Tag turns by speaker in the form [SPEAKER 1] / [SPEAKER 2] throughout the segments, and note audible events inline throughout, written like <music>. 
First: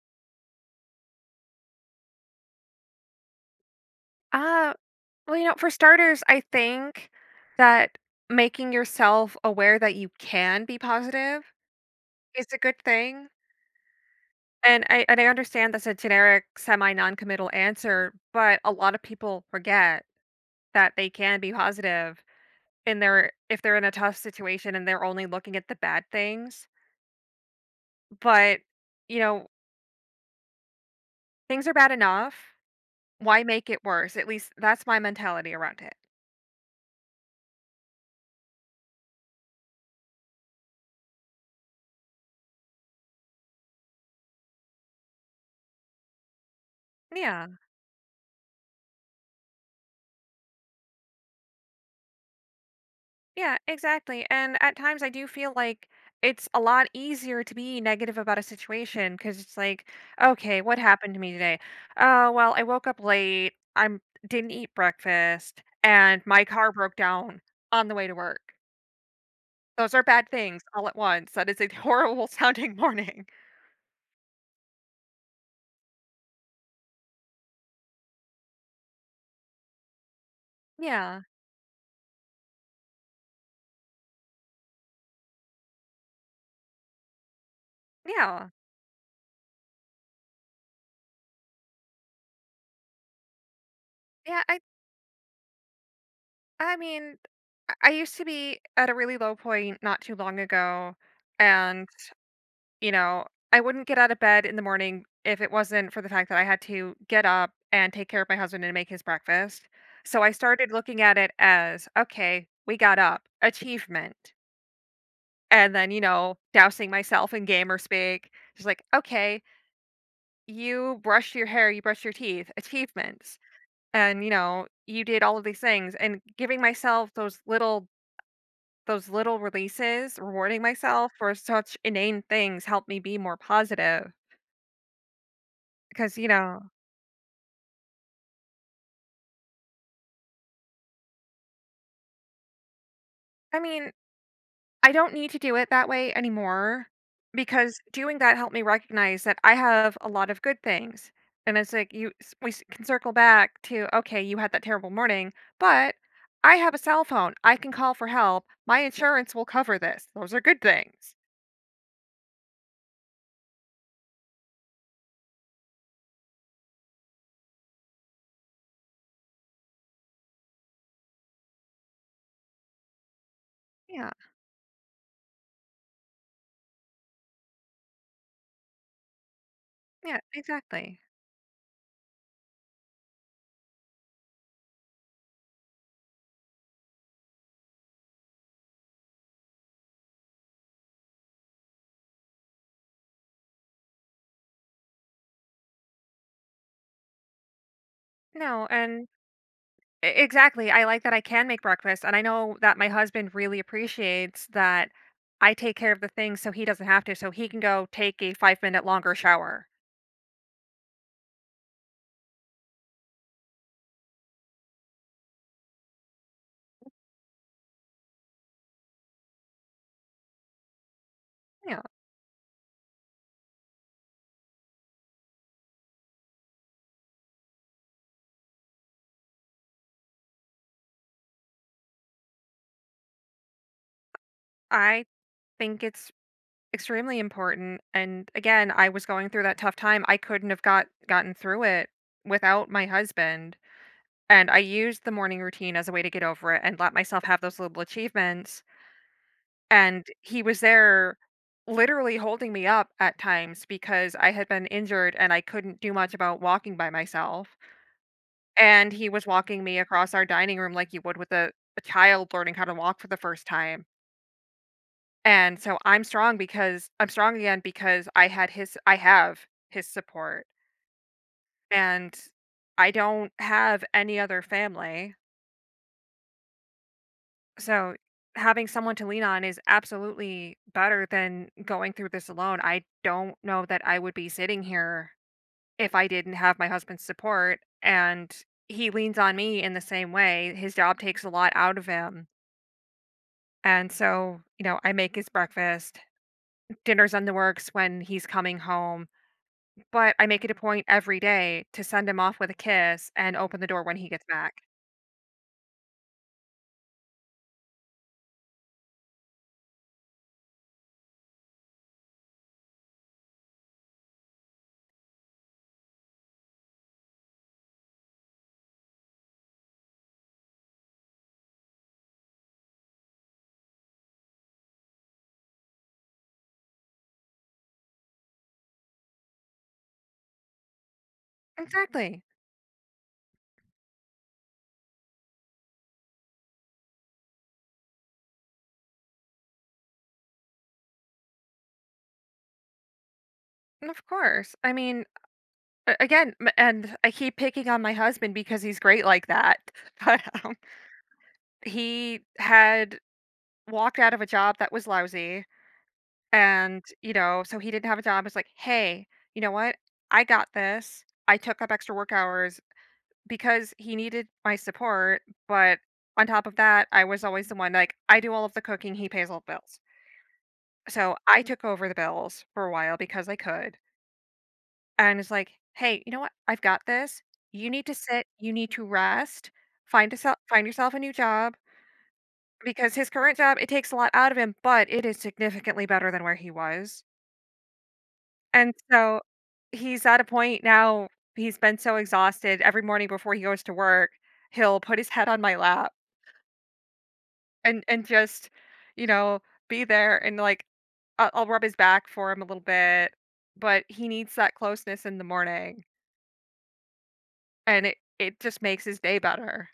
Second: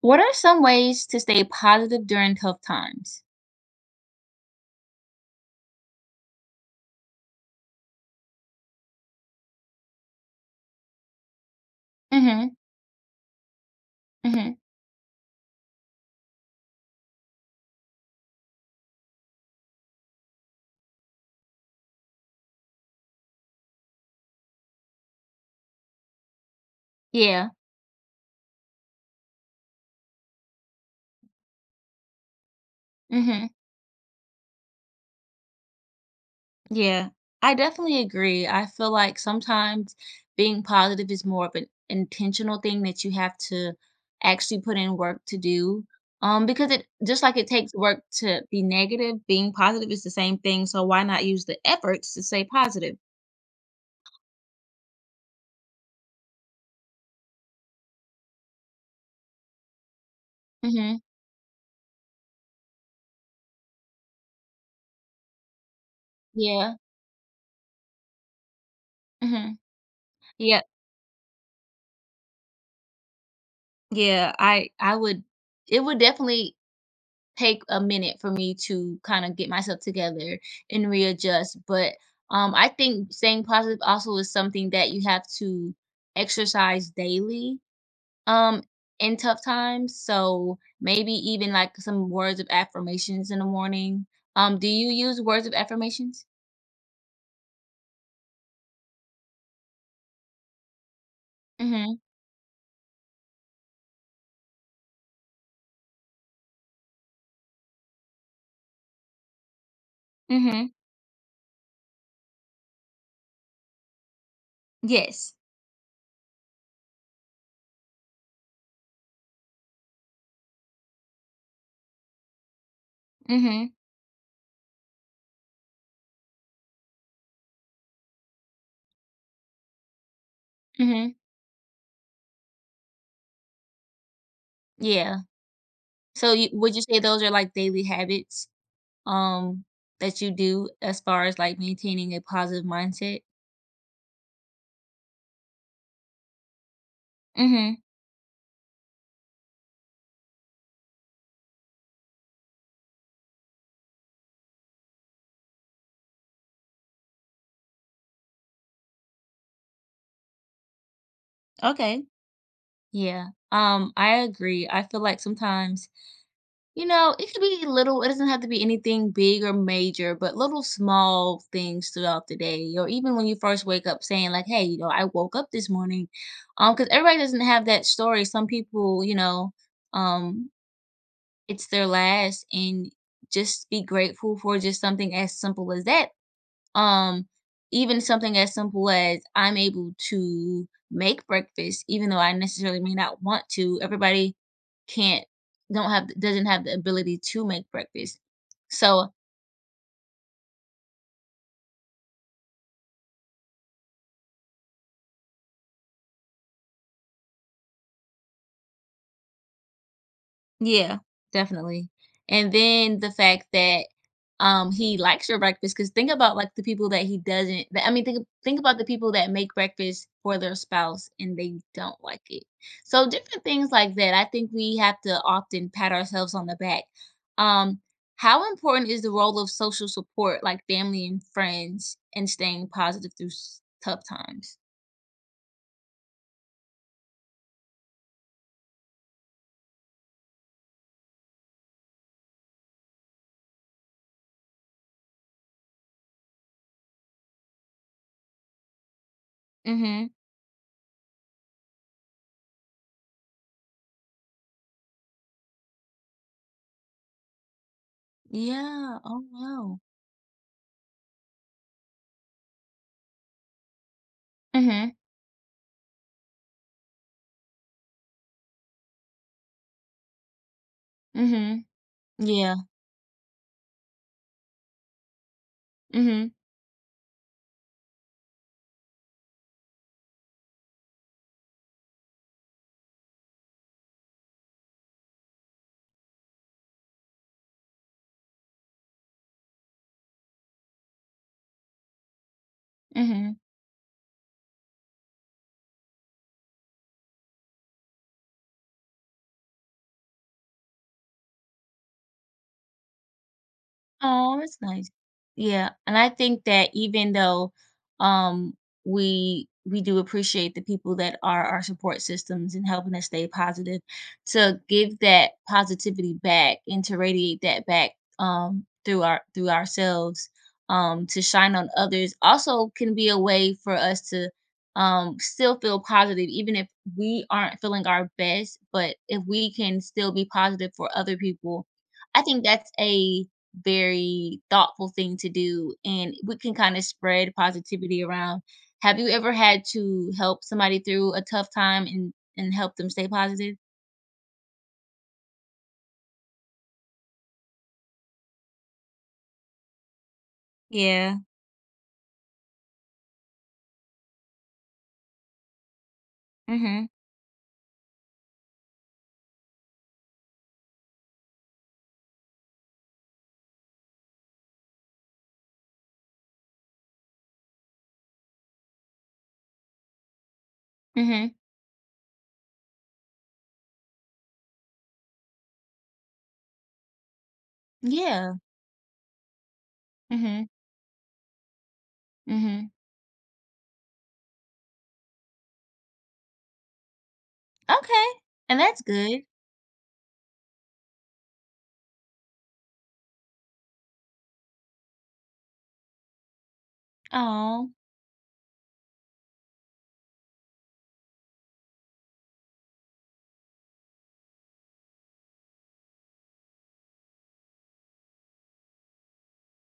[SPEAKER 1] What are some ways to stay positive during tough times?
[SPEAKER 2] Uh, well, you know, for starters, I think that making yourself aware that you can be positive is
[SPEAKER 1] Mhm,
[SPEAKER 2] a good thing.
[SPEAKER 1] mhm.
[SPEAKER 2] And I understand that's a generic semi non-committal answer, but a lot of people forget that they can be positive in their if they're in a tough situation and they're only looking at the bad things.
[SPEAKER 1] Yeah,
[SPEAKER 2] But, you know, things are bad enough. Why
[SPEAKER 1] mhm.
[SPEAKER 2] make it worse? At least that's my mentality around it.
[SPEAKER 1] Yeah, I definitely agree. I feel like sometimes being positive is more of an intentional thing that you have to actually put in work to do, because it just like it
[SPEAKER 2] Yeah.
[SPEAKER 1] takes work to be negative, being positive is the same thing, so why not use the efforts to stay positive?
[SPEAKER 2] Yeah, exactly. And at times I do feel like it's a lot easier to be negative about a situation because it's like, okay, what
[SPEAKER 1] Mhm.
[SPEAKER 2] happened to me today? Oh, well, I woke up late. I didn't eat breakfast and my car
[SPEAKER 1] Yeah,
[SPEAKER 2] broke down on the way to work.
[SPEAKER 1] mhm.
[SPEAKER 2] Those are bad
[SPEAKER 1] Yeah,
[SPEAKER 2] things all at once. That is a <laughs> horrible sounding morning.
[SPEAKER 1] yeah, I would it would definitely take a minute for me to kind of get myself together and
[SPEAKER 2] Yeah.
[SPEAKER 1] readjust. But I think staying positive also is something that you have to exercise daily
[SPEAKER 2] Yeah.
[SPEAKER 1] um, in tough times. So maybe even like some words of affirmations in the morning.
[SPEAKER 2] Yeah, I
[SPEAKER 1] Do you use words of affirmations?
[SPEAKER 2] I mean, I used to be at a really low point not too long ago and
[SPEAKER 1] Mm-hmm.
[SPEAKER 2] you know, I wouldn't get out of bed in the morning if it wasn't for the fact that I had to get up and take care of my husband and make his breakfast. So I
[SPEAKER 1] Mm-hmm.
[SPEAKER 2] started looking at it as, okay, we got up, achievement.
[SPEAKER 1] Yes.
[SPEAKER 2] And then, you know, dousing myself in gamer speak. Just like, okay, you brushed your hair, you brushed your teeth, achievements.
[SPEAKER 1] Mm-hmm.
[SPEAKER 2] And, you know, you did all of these things and giving myself those little releases, rewarding
[SPEAKER 1] Mm-hmm.
[SPEAKER 2] myself for such inane things helped me be more positive.
[SPEAKER 1] Yeah.
[SPEAKER 2] Because, you know,
[SPEAKER 1] Would you say those are like daily habits um that you do as far as like maintaining a positive mindset?
[SPEAKER 2] I mean, I don't need to do it that way anymore
[SPEAKER 1] Mhm.
[SPEAKER 2] because doing that helped me recognize that I have a lot of good things. And it's like we can circle back to okay, you had that terrible morning, but I have a cell phone. I can call for help. My insurance will cover this. Those are good things.
[SPEAKER 1] Okay. Yeah. I agree. I feel like sometimes, you know, it could be little, it doesn't have to be anything big or major, but little small things throughout the day, or even when you first wake up
[SPEAKER 2] Yeah.
[SPEAKER 1] saying, like, hey, you know, I woke up this morning. Because everybody doesn't have that story. Some people,
[SPEAKER 2] Yeah,
[SPEAKER 1] um,
[SPEAKER 2] exactly.
[SPEAKER 1] it's their last and just be grateful for just something as simple as that. Um, Even something as simple as I'm able to make breakfast, even though I necessarily may not want to. Everybody can't don't have doesn't have the ability to make breakfast.
[SPEAKER 2] No, and
[SPEAKER 1] So
[SPEAKER 2] exactly. I like that I can make breakfast and I know that my husband really appreciates that I take care of the things so he doesn't have to so he can go take a 5-minute longer shower.
[SPEAKER 1] yeah, definitely. And then the fact that he likes your breakfast because think about, like, the people that he doesn't that I mean, think about the people that make breakfast for their spouse and they
[SPEAKER 2] Yeah,
[SPEAKER 1] don't like it. So, different things like that, I think we have to often pat ourselves on the back. Um, how important is the role of social support, like family and friends, and staying positive through s tough times?
[SPEAKER 2] I think it's extremely important. And again, I was going through that tough time. I couldn't have gotten through it without my husband. And I used the morning routine as a way to get over it and let myself have those little achievements. And
[SPEAKER 1] Mhm.
[SPEAKER 2] he was there literally holding me up at times because I had been injured and I couldn't do much about walking by myself. And
[SPEAKER 1] Yeah.
[SPEAKER 2] he
[SPEAKER 1] Oh,
[SPEAKER 2] was walking me
[SPEAKER 1] wow.
[SPEAKER 2] across our dining room like you would with a child learning how to walk for the first time.
[SPEAKER 1] Mhm.
[SPEAKER 2] And so I'm strong because I'm strong again because I had his I have his support
[SPEAKER 1] Mhm.
[SPEAKER 2] and
[SPEAKER 1] Yeah.
[SPEAKER 2] I don't have any other family.
[SPEAKER 1] Mhm.
[SPEAKER 2] So having someone to lean on is absolutely better than going through this alone. I don't know that I would be sitting here if I didn't have my husband's support and he leans on me in the same way. His job takes a lot out of him.
[SPEAKER 1] Mhm.
[SPEAKER 2] And so, you know, I make his breakfast. Dinner's on the works when he's coming home. But I make it a point every day to send him off with a kiss and open the door when he gets
[SPEAKER 1] Oh,
[SPEAKER 2] back.
[SPEAKER 1] that's nice. Yeah, and I think that even though um we do appreciate the people that are our support systems and helping us stay positive, to give that positivity back and to radiate that back through our through ourselves to shine on others also can be a way for us to still feel positive even if we aren't feeling our best, but if we can still be positive for other people, I
[SPEAKER 2] Exactly.
[SPEAKER 1] think that's a very thoughtful thing to do and we can kind of spread positivity around. Have you ever had to help somebody through a tough time and help them stay positive?
[SPEAKER 2] And of course. I mean, again, and I keep picking on my husband because he's great like that. <laughs> But
[SPEAKER 1] Yeah.
[SPEAKER 2] he had walked out of a job that was lousy. And,
[SPEAKER 1] Mhm.
[SPEAKER 2] you know, so he didn't have a job. It's like, hey, you know what? I got this. I took up extra work hours because he needed my support. But on top of that, I was always the one like, I do all of the cooking, he pays all the bills. So
[SPEAKER 1] Mhm.
[SPEAKER 2] I took over the bills for a while because I could, and it's like, "Hey, you know what? I've got this. You need to sit.
[SPEAKER 1] Yeah.
[SPEAKER 2] You need to rest. Find a
[SPEAKER 1] Mhm.
[SPEAKER 2] Find yourself a new job
[SPEAKER 1] Mhm.
[SPEAKER 2] because his current job it takes a lot out of him, but it is significantly better than where he was."
[SPEAKER 1] Okay. And
[SPEAKER 2] And
[SPEAKER 1] that's
[SPEAKER 2] so
[SPEAKER 1] good.
[SPEAKER 2] he's at a point now. He's been so exhausted every morning before he goes to work, he'll put his head on my lap
[SPEAKER 1] Oh,
[SPEAKER 2] and just, you know, be there and like I'll rub his back for him a little bit, but he needs that closeness in the morning, and it just makes his day better.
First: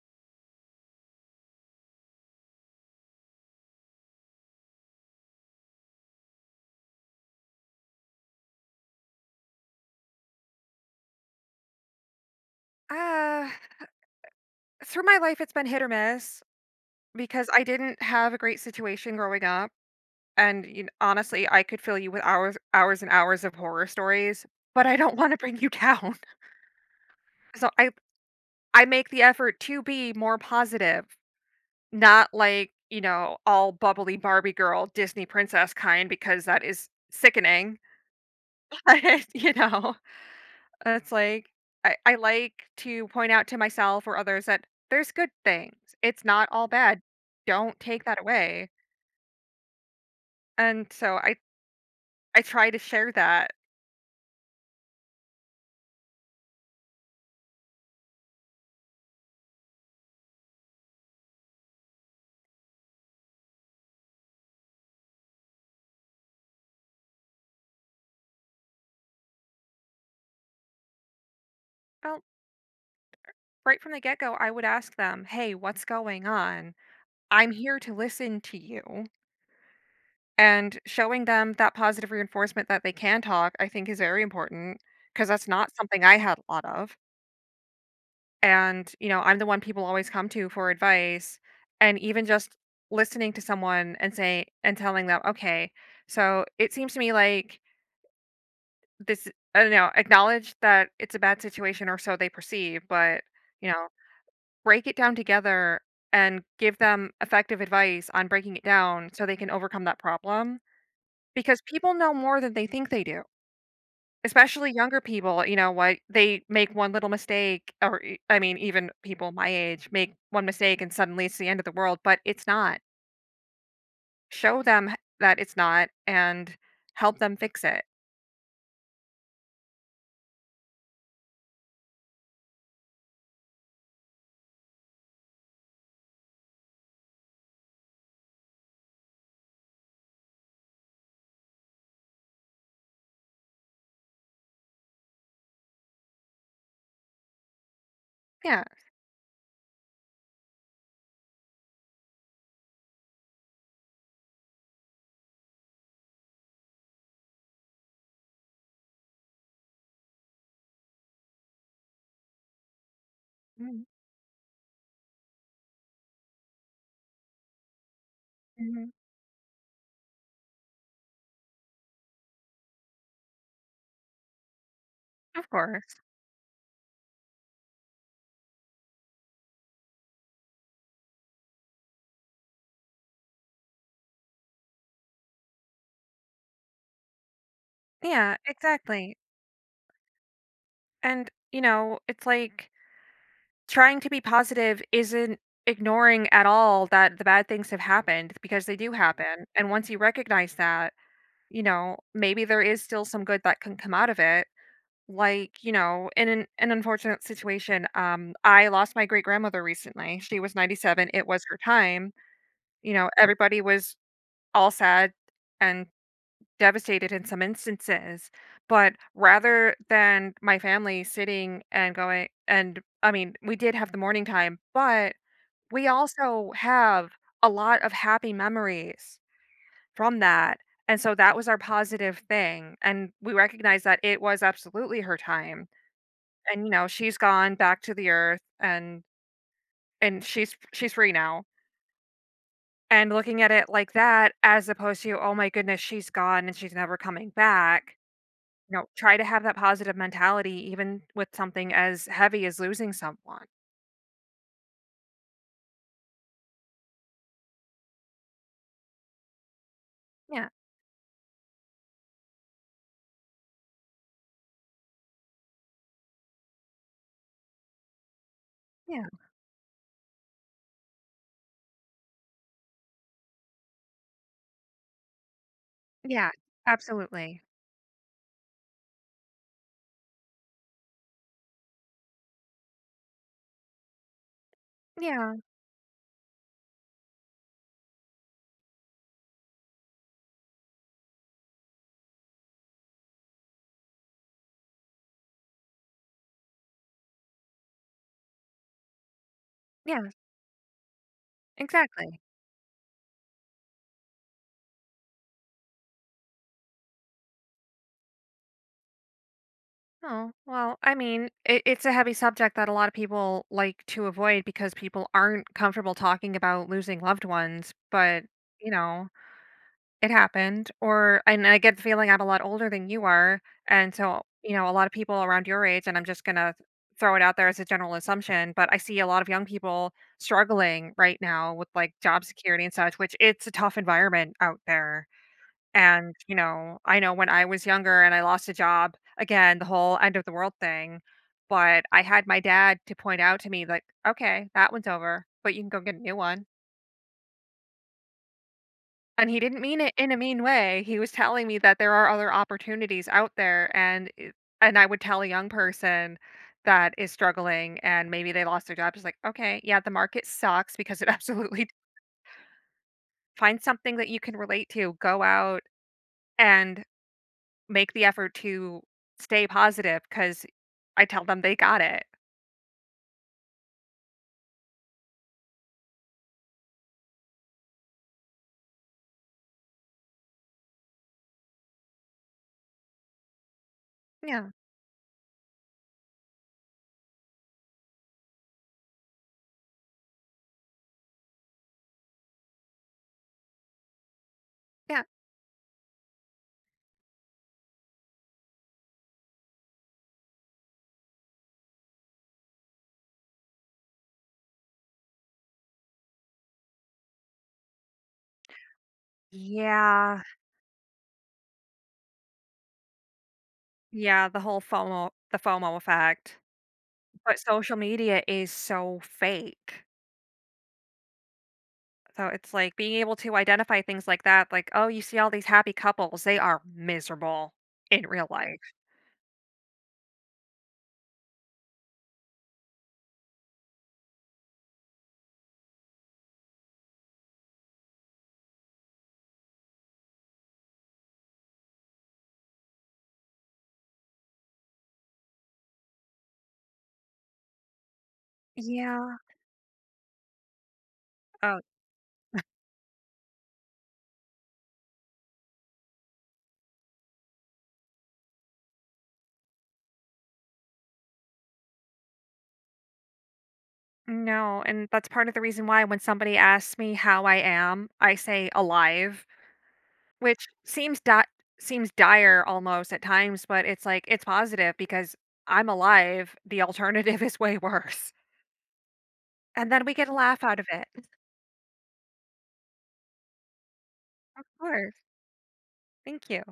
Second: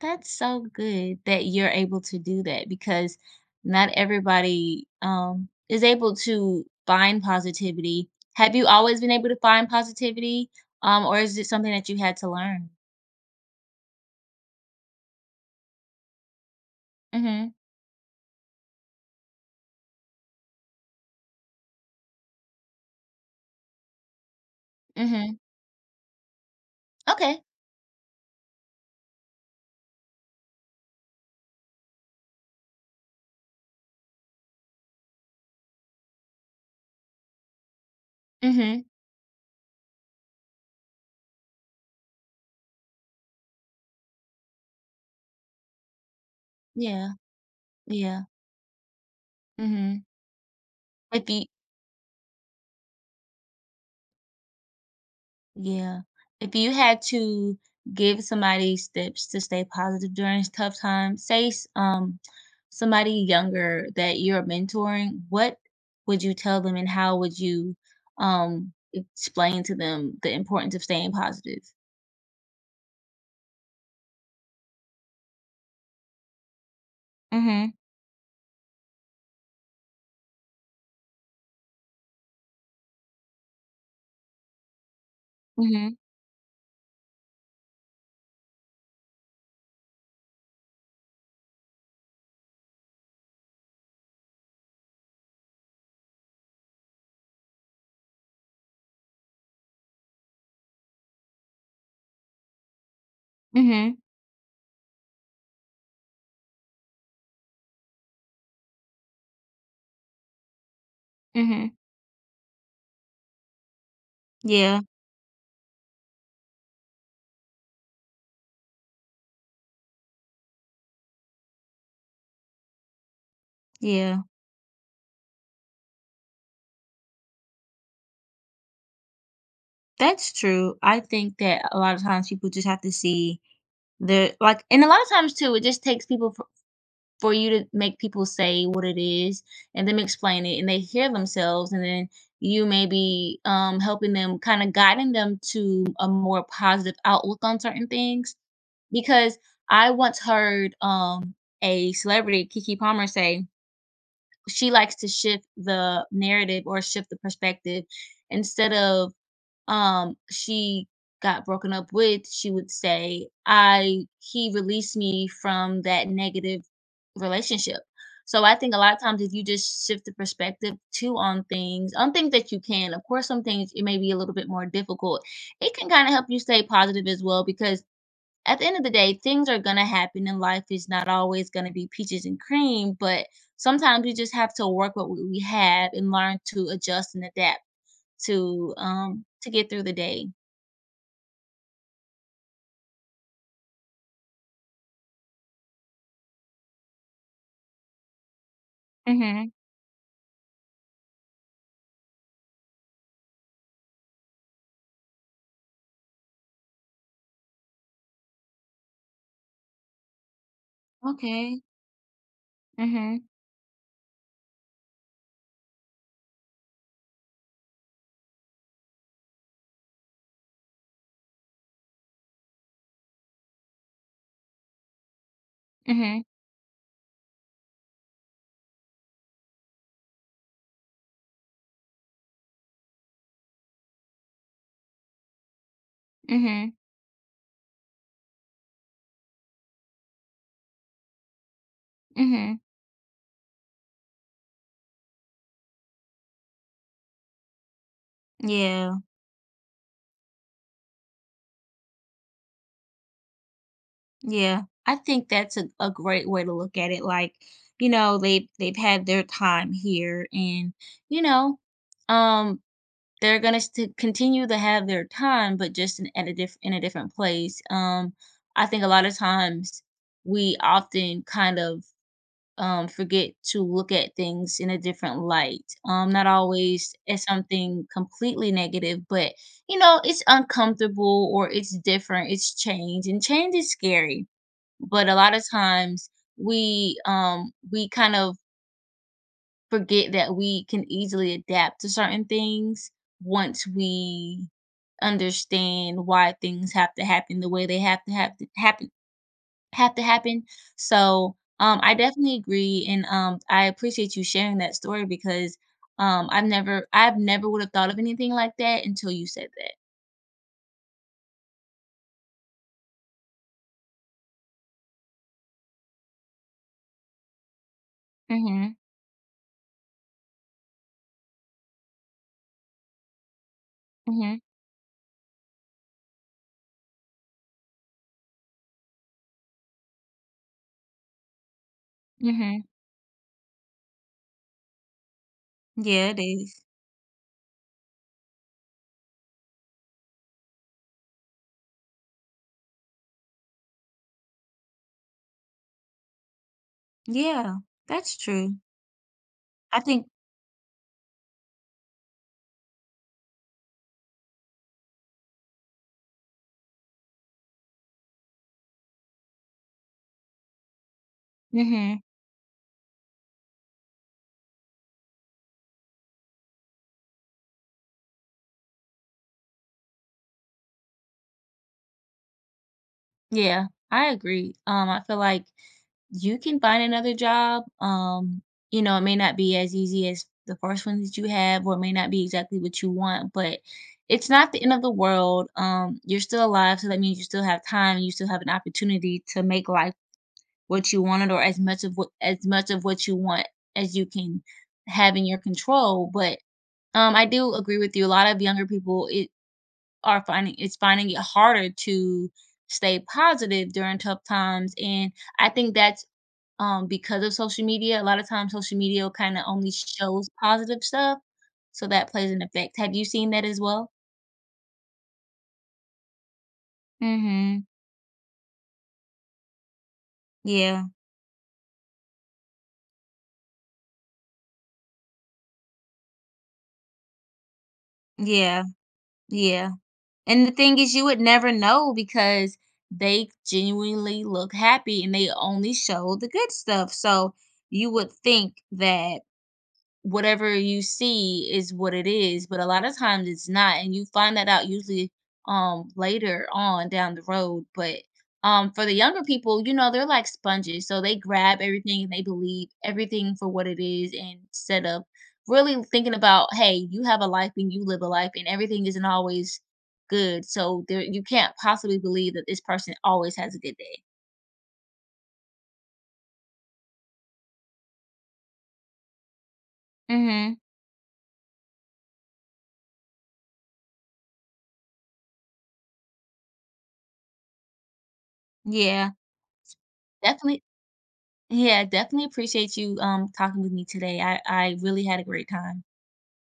[SPEAKER 1] that's so good that you're able to do that because not everybody is able to find positivity. Have you always been able to find positivity or is it something that you had to learn?
[SPEAKER 2] Uh, Through my life, it's been hit or miss because
[SPEAKER 1] Mhm,
[SPEAKER 2] I didn't have a great situation growing up, and you know, honestly, I could fill you with hours, hours and hours of horror stories, but I don't want
[SPEAKER 1] mhm.
[SPEAKER 2] to bring you down,
[SPEAKER 1] Okay.
[SPEAKER 2] <laughs> so I make the effort to be more positive. Not like, you know, all bubbly Barbie girl, Disney princess kind because that is sickening. <laughs>
[SPEAKER 1] Mhm.
[SPEAKER 2] But, you know? It's like I like to point out to myself or others that there's good things. It's not all bad.
[SPEAKER 1] Yeah,
[SPEAKER 2] Don't take that
[SPEAKER 1] yeah.
[SPEAKER 2] away.
[SPEAKER 1] Mhm.
[SPEAKER 2] And so
[SPEAKER 1] If you
[SPEAKER 2] I try to share that.
[SPEAKER 1] yeah. If you had to give somebody steps to stay positive during tough times, say s somebody younger that you're mentoring, what would you tell them, and how would you, explain to them the importance of staying positive?
[SPEAKER 2] Well, right from the get-go, I would ask them, "Hey, what's going on? I'm
[SPEAKER 1] Mhm,
[SPEAKER 2] here to listen to you." And showing them that positive reinforcement that they can talk, I think is very important because that's not
[SPEAKER 1] mhm,
[SPEAKER 2] something I had a lot of. And, you know, I'm the one people always come to for advice, and even just listening to someone and say and telling them, "Okay, so it seems to me like this." I don't know, acknowledge that it's a bad situation or so they perceive, but, you know,
[SPEAKER 1] mhm,
[SPEAKER 2] break it down together and give them effective advice on breaking it down so they can overcome that problem, because
[SPEAKER 1] mhm.
[SPEAKER 2] people know more than they think they do. Especially
[SPEAKER 1] Yeah,
[SPEAKER 2] younger people, you know what, they make one little mistake or e I mean, even people my age make one mistake and suddenly it's the end of the world, but it's not.
[SPEAKER 1] yeah.
[SPEAKER 2] Show them h that it's not and help them fix it.
[SPEAKER 1] That's true. I think that a lot of times people just have to see They're like And a lot of times too, it just takes people for you to make people say what it is and them explain it, and they hear themselves, and then you may be, helping them kinda guiding them to a more positive outlook on certain things,
[SPEAKER 2] Yeah.
[SPEAKER 1] because I once heard, a celebrity, Kiki Palmer, say she likes to shift the narrative or shift the perspective instead of she got broken up with, she would say,
[SPEAKER 2] Mhm,
[SPEAKER 1] "I he released me from that negative relationship." So I think a
[SPEAKER 2] mhm.
[SPEAKER 1] lot of times if you just shift the perspective too on things that you can, of course, some things it may be a little bit more difficult.
[SPEAKER 2] Of
[SPEAKER 1] It can
[SPEAKER 2] course.
[SPEAKER 1] kind of help you stay positive as well because at the end of the day, things are gonna happen in life is not always gonna be peaches and cream, but sometimes we just have to work with what we have and learn to adjust and adapt
[SPEAKER 2] Yeah, exactly.
[SPEAKER 1] to get through the day.
[SPEAKER 2] And, you know, it's like trying to be positive isn't ignoring at all that the bad things have happened because they do happen,
[SPEAKER 1] Mhm.
[SPEAKER 2] and once you recognize that, you know, maybe there is still some good that can come out of it. Like, you know, in an unfortunate situation, I lost my great grandmother recently. She was 97. It was her
[SPEAKER 1] Okay.
[SPEAKER 2] time. You know,
[SPEAKER 1] Mhm.
[SPEAKER 2] everybody was all sad and devastated in some instances. But rather than my family sitting and going, and I mean, we did have the morning time, but we
[SPEAKER 1] Mhm.
[SPEAKER 2] also have a lot of happy memories from that. And so that was our positive thing. And we recognized that it was absolutely her time and you
[SPEAKER 1] Mhm.
[SPEAKER 2] know, she's gone back to the earth and she's free now.
[SPEAKER 1] Mhm.
[SPEAKER 2] And looking at it like that as opposed to, "Oh my goodness, she's gone and she's never coming back." You know,
[SPEAKER 1] Yeah,
[SPEAKER 2] try to have that positive mentality even with something as heavy as losing someone.
[SPEAKER 1] yeah. I think that's a great way to look at it. Like, you know, they've had their time here,
[SPEAKER 2] Yeah.
[SPEAKER 1] and you know, um, they're gonna continue to have their time, but just at a in a different place. I think a lot
[SPEAKER 2] Yeah.
[SPEAKER 1] of times we often kind of forget to look at things in a different light. Not
[SPEAKER 2] Yeah.
[SPEAKER 1] always as
[SPEAKER 2] Absolutely.
[SPEAKER 1] something completely negative, but you know, it's uncomfortable or it's different, it's change, and change is scary. But a lot
[SPEAKER 2] Yeah.
[SPEAKER 1] of times we kind of forget that we can easily adapt to certain things once we understand why things have to happen the way they have to have to
[SPEAKER 2] Yeah.
[SPEAKER 1] happen. So, I
[SPEAKER 2] Exactly.
[SPEAKER 1] definitely agree, and, I appreciate you sharing that story because, I've never would have thought of anything like that until you said that.
[SPEAKER 2] Oh, well, I mean, it's a heavy subject that a lot of people like to avoid because people aren't comfortable talking about losing loved ones. But, you
[SPEAKER 1] Mhm,
[SPEAKER 2] know, it happened, or and I get the feeling I'm a lot older than you are, and so,
[SPEAKER 1] mhm,
[SPEAKER 2] you know, a lot of people around your age, and I'm just gonna throw it out there as a general assumption, but I see a lot of young people struggling right now with, like, job
[SPEAKER 1] mhm.
[SPEAKER 2] security and such, which it's a tough environment out there,
[SPEAKER 1] Yeah,
[SPEAKER 2] and,
[SPEAKER 1] it
[SPEAKER 2] you
[SPEAKER 1] is.
[SPEAKER 2] know, I know when I was younger and I lost a job, again, the whole end of the world thing, but I had my dad to point out to me, like, "Okay, that one's over, but you can go get a new one."
[SPEAKER 1] Yeah, that's true.
[SPEAKER 2] And he didn't
[SPEAKER 1] I
[SPEAKER 2] mean it
[SPEAKER 1] think
[SPEAKER 2] in a mean way, he was telling me that there are other opportunities out there, and it and I would tell a young person that is struggling and maybe they lost their job, just like, "Okay, yeah, the market sucks because it <laughs> absolutely."
[SPEAKER 1] mhm.
[SPEAKER 2] Find something that you can relate to, go out and make the effort to stay positive. Because I tell them they got it.
[SPEAKER 1] Yeah, I agree. I feel like you can find another job. You know, it may not be as easy as the first one that you have, or it may not be exactly what you want, but it's
[SPEAKER 2] Yeah,
[SPEAKER 1] not the end of the world. You're still alive, so that means you still have time, you still have an opportunity to make life what you wanted, or as much of what as much of what you want as you can
[SPEAKER 2] yeah.
[SPEAKER 1] have in your control. But I do agree with you. A lot of younger people, it are finding is finding it harder to stay positive during tough times, and I think that's, because of social media. A lot of times social media kinda only
[SPEAKER 2] Yeah,
[SPEAKER 1] shows positive stuff, so that plays an effect. Have you seen that as well?
[SPEAKER 2] yeah, the FOMO effect. But
[SPEAKER 1] Mhm.
[SPEAKER 2] social media is so fake.
[SPEAKER 1] Yeah.
[SPEAKER 2] So it's like being able to identify things like that, like, oh, you see all these happy couples, they are miserable in real life.
[SPEAKER 1] Yeah. Yeah. And the thing is you would never know because they genuinely look happy and they only show the good stuff, so you would think that whatever you see is what it is, but a lot of times it's not, and you find that out usually later on down the road. But for the
[SPEAKER 2] Yeah.
[SPEAKER 1] younger people, you know, they're like sponges. So they grab
[SPEAKER 2] Oh,
[SPEAKER 1] everything and they believe everything for what it is and instead of really thinking about, hey, you have a life and you live a life and everything isn't always good. So there you can't possibly believe that this person always has a good day.
[SPEAKER 2] no. And that's part of the reason why when somebody asks me how I am, I say alive, which
[SPEAKER 1] Mhm.
[SPEAKER 2] seems dire almost at times, but it's like it's positive because I'm alive. The alternative <laughs> is way worse.
[SPEAKER 1] Yeah.
[SPEAKER 2] And then we get a laugh out
[SPEAKER 1] Definitely
[SPEAKER 2] of it. Of
[SPEAKER 1] Yeah, definitely appreciate you, talking with me today. I
[SPEAKER 2] course.
[SPEAKER 1] really had a great time.
[SPEAKER 2] Thank you.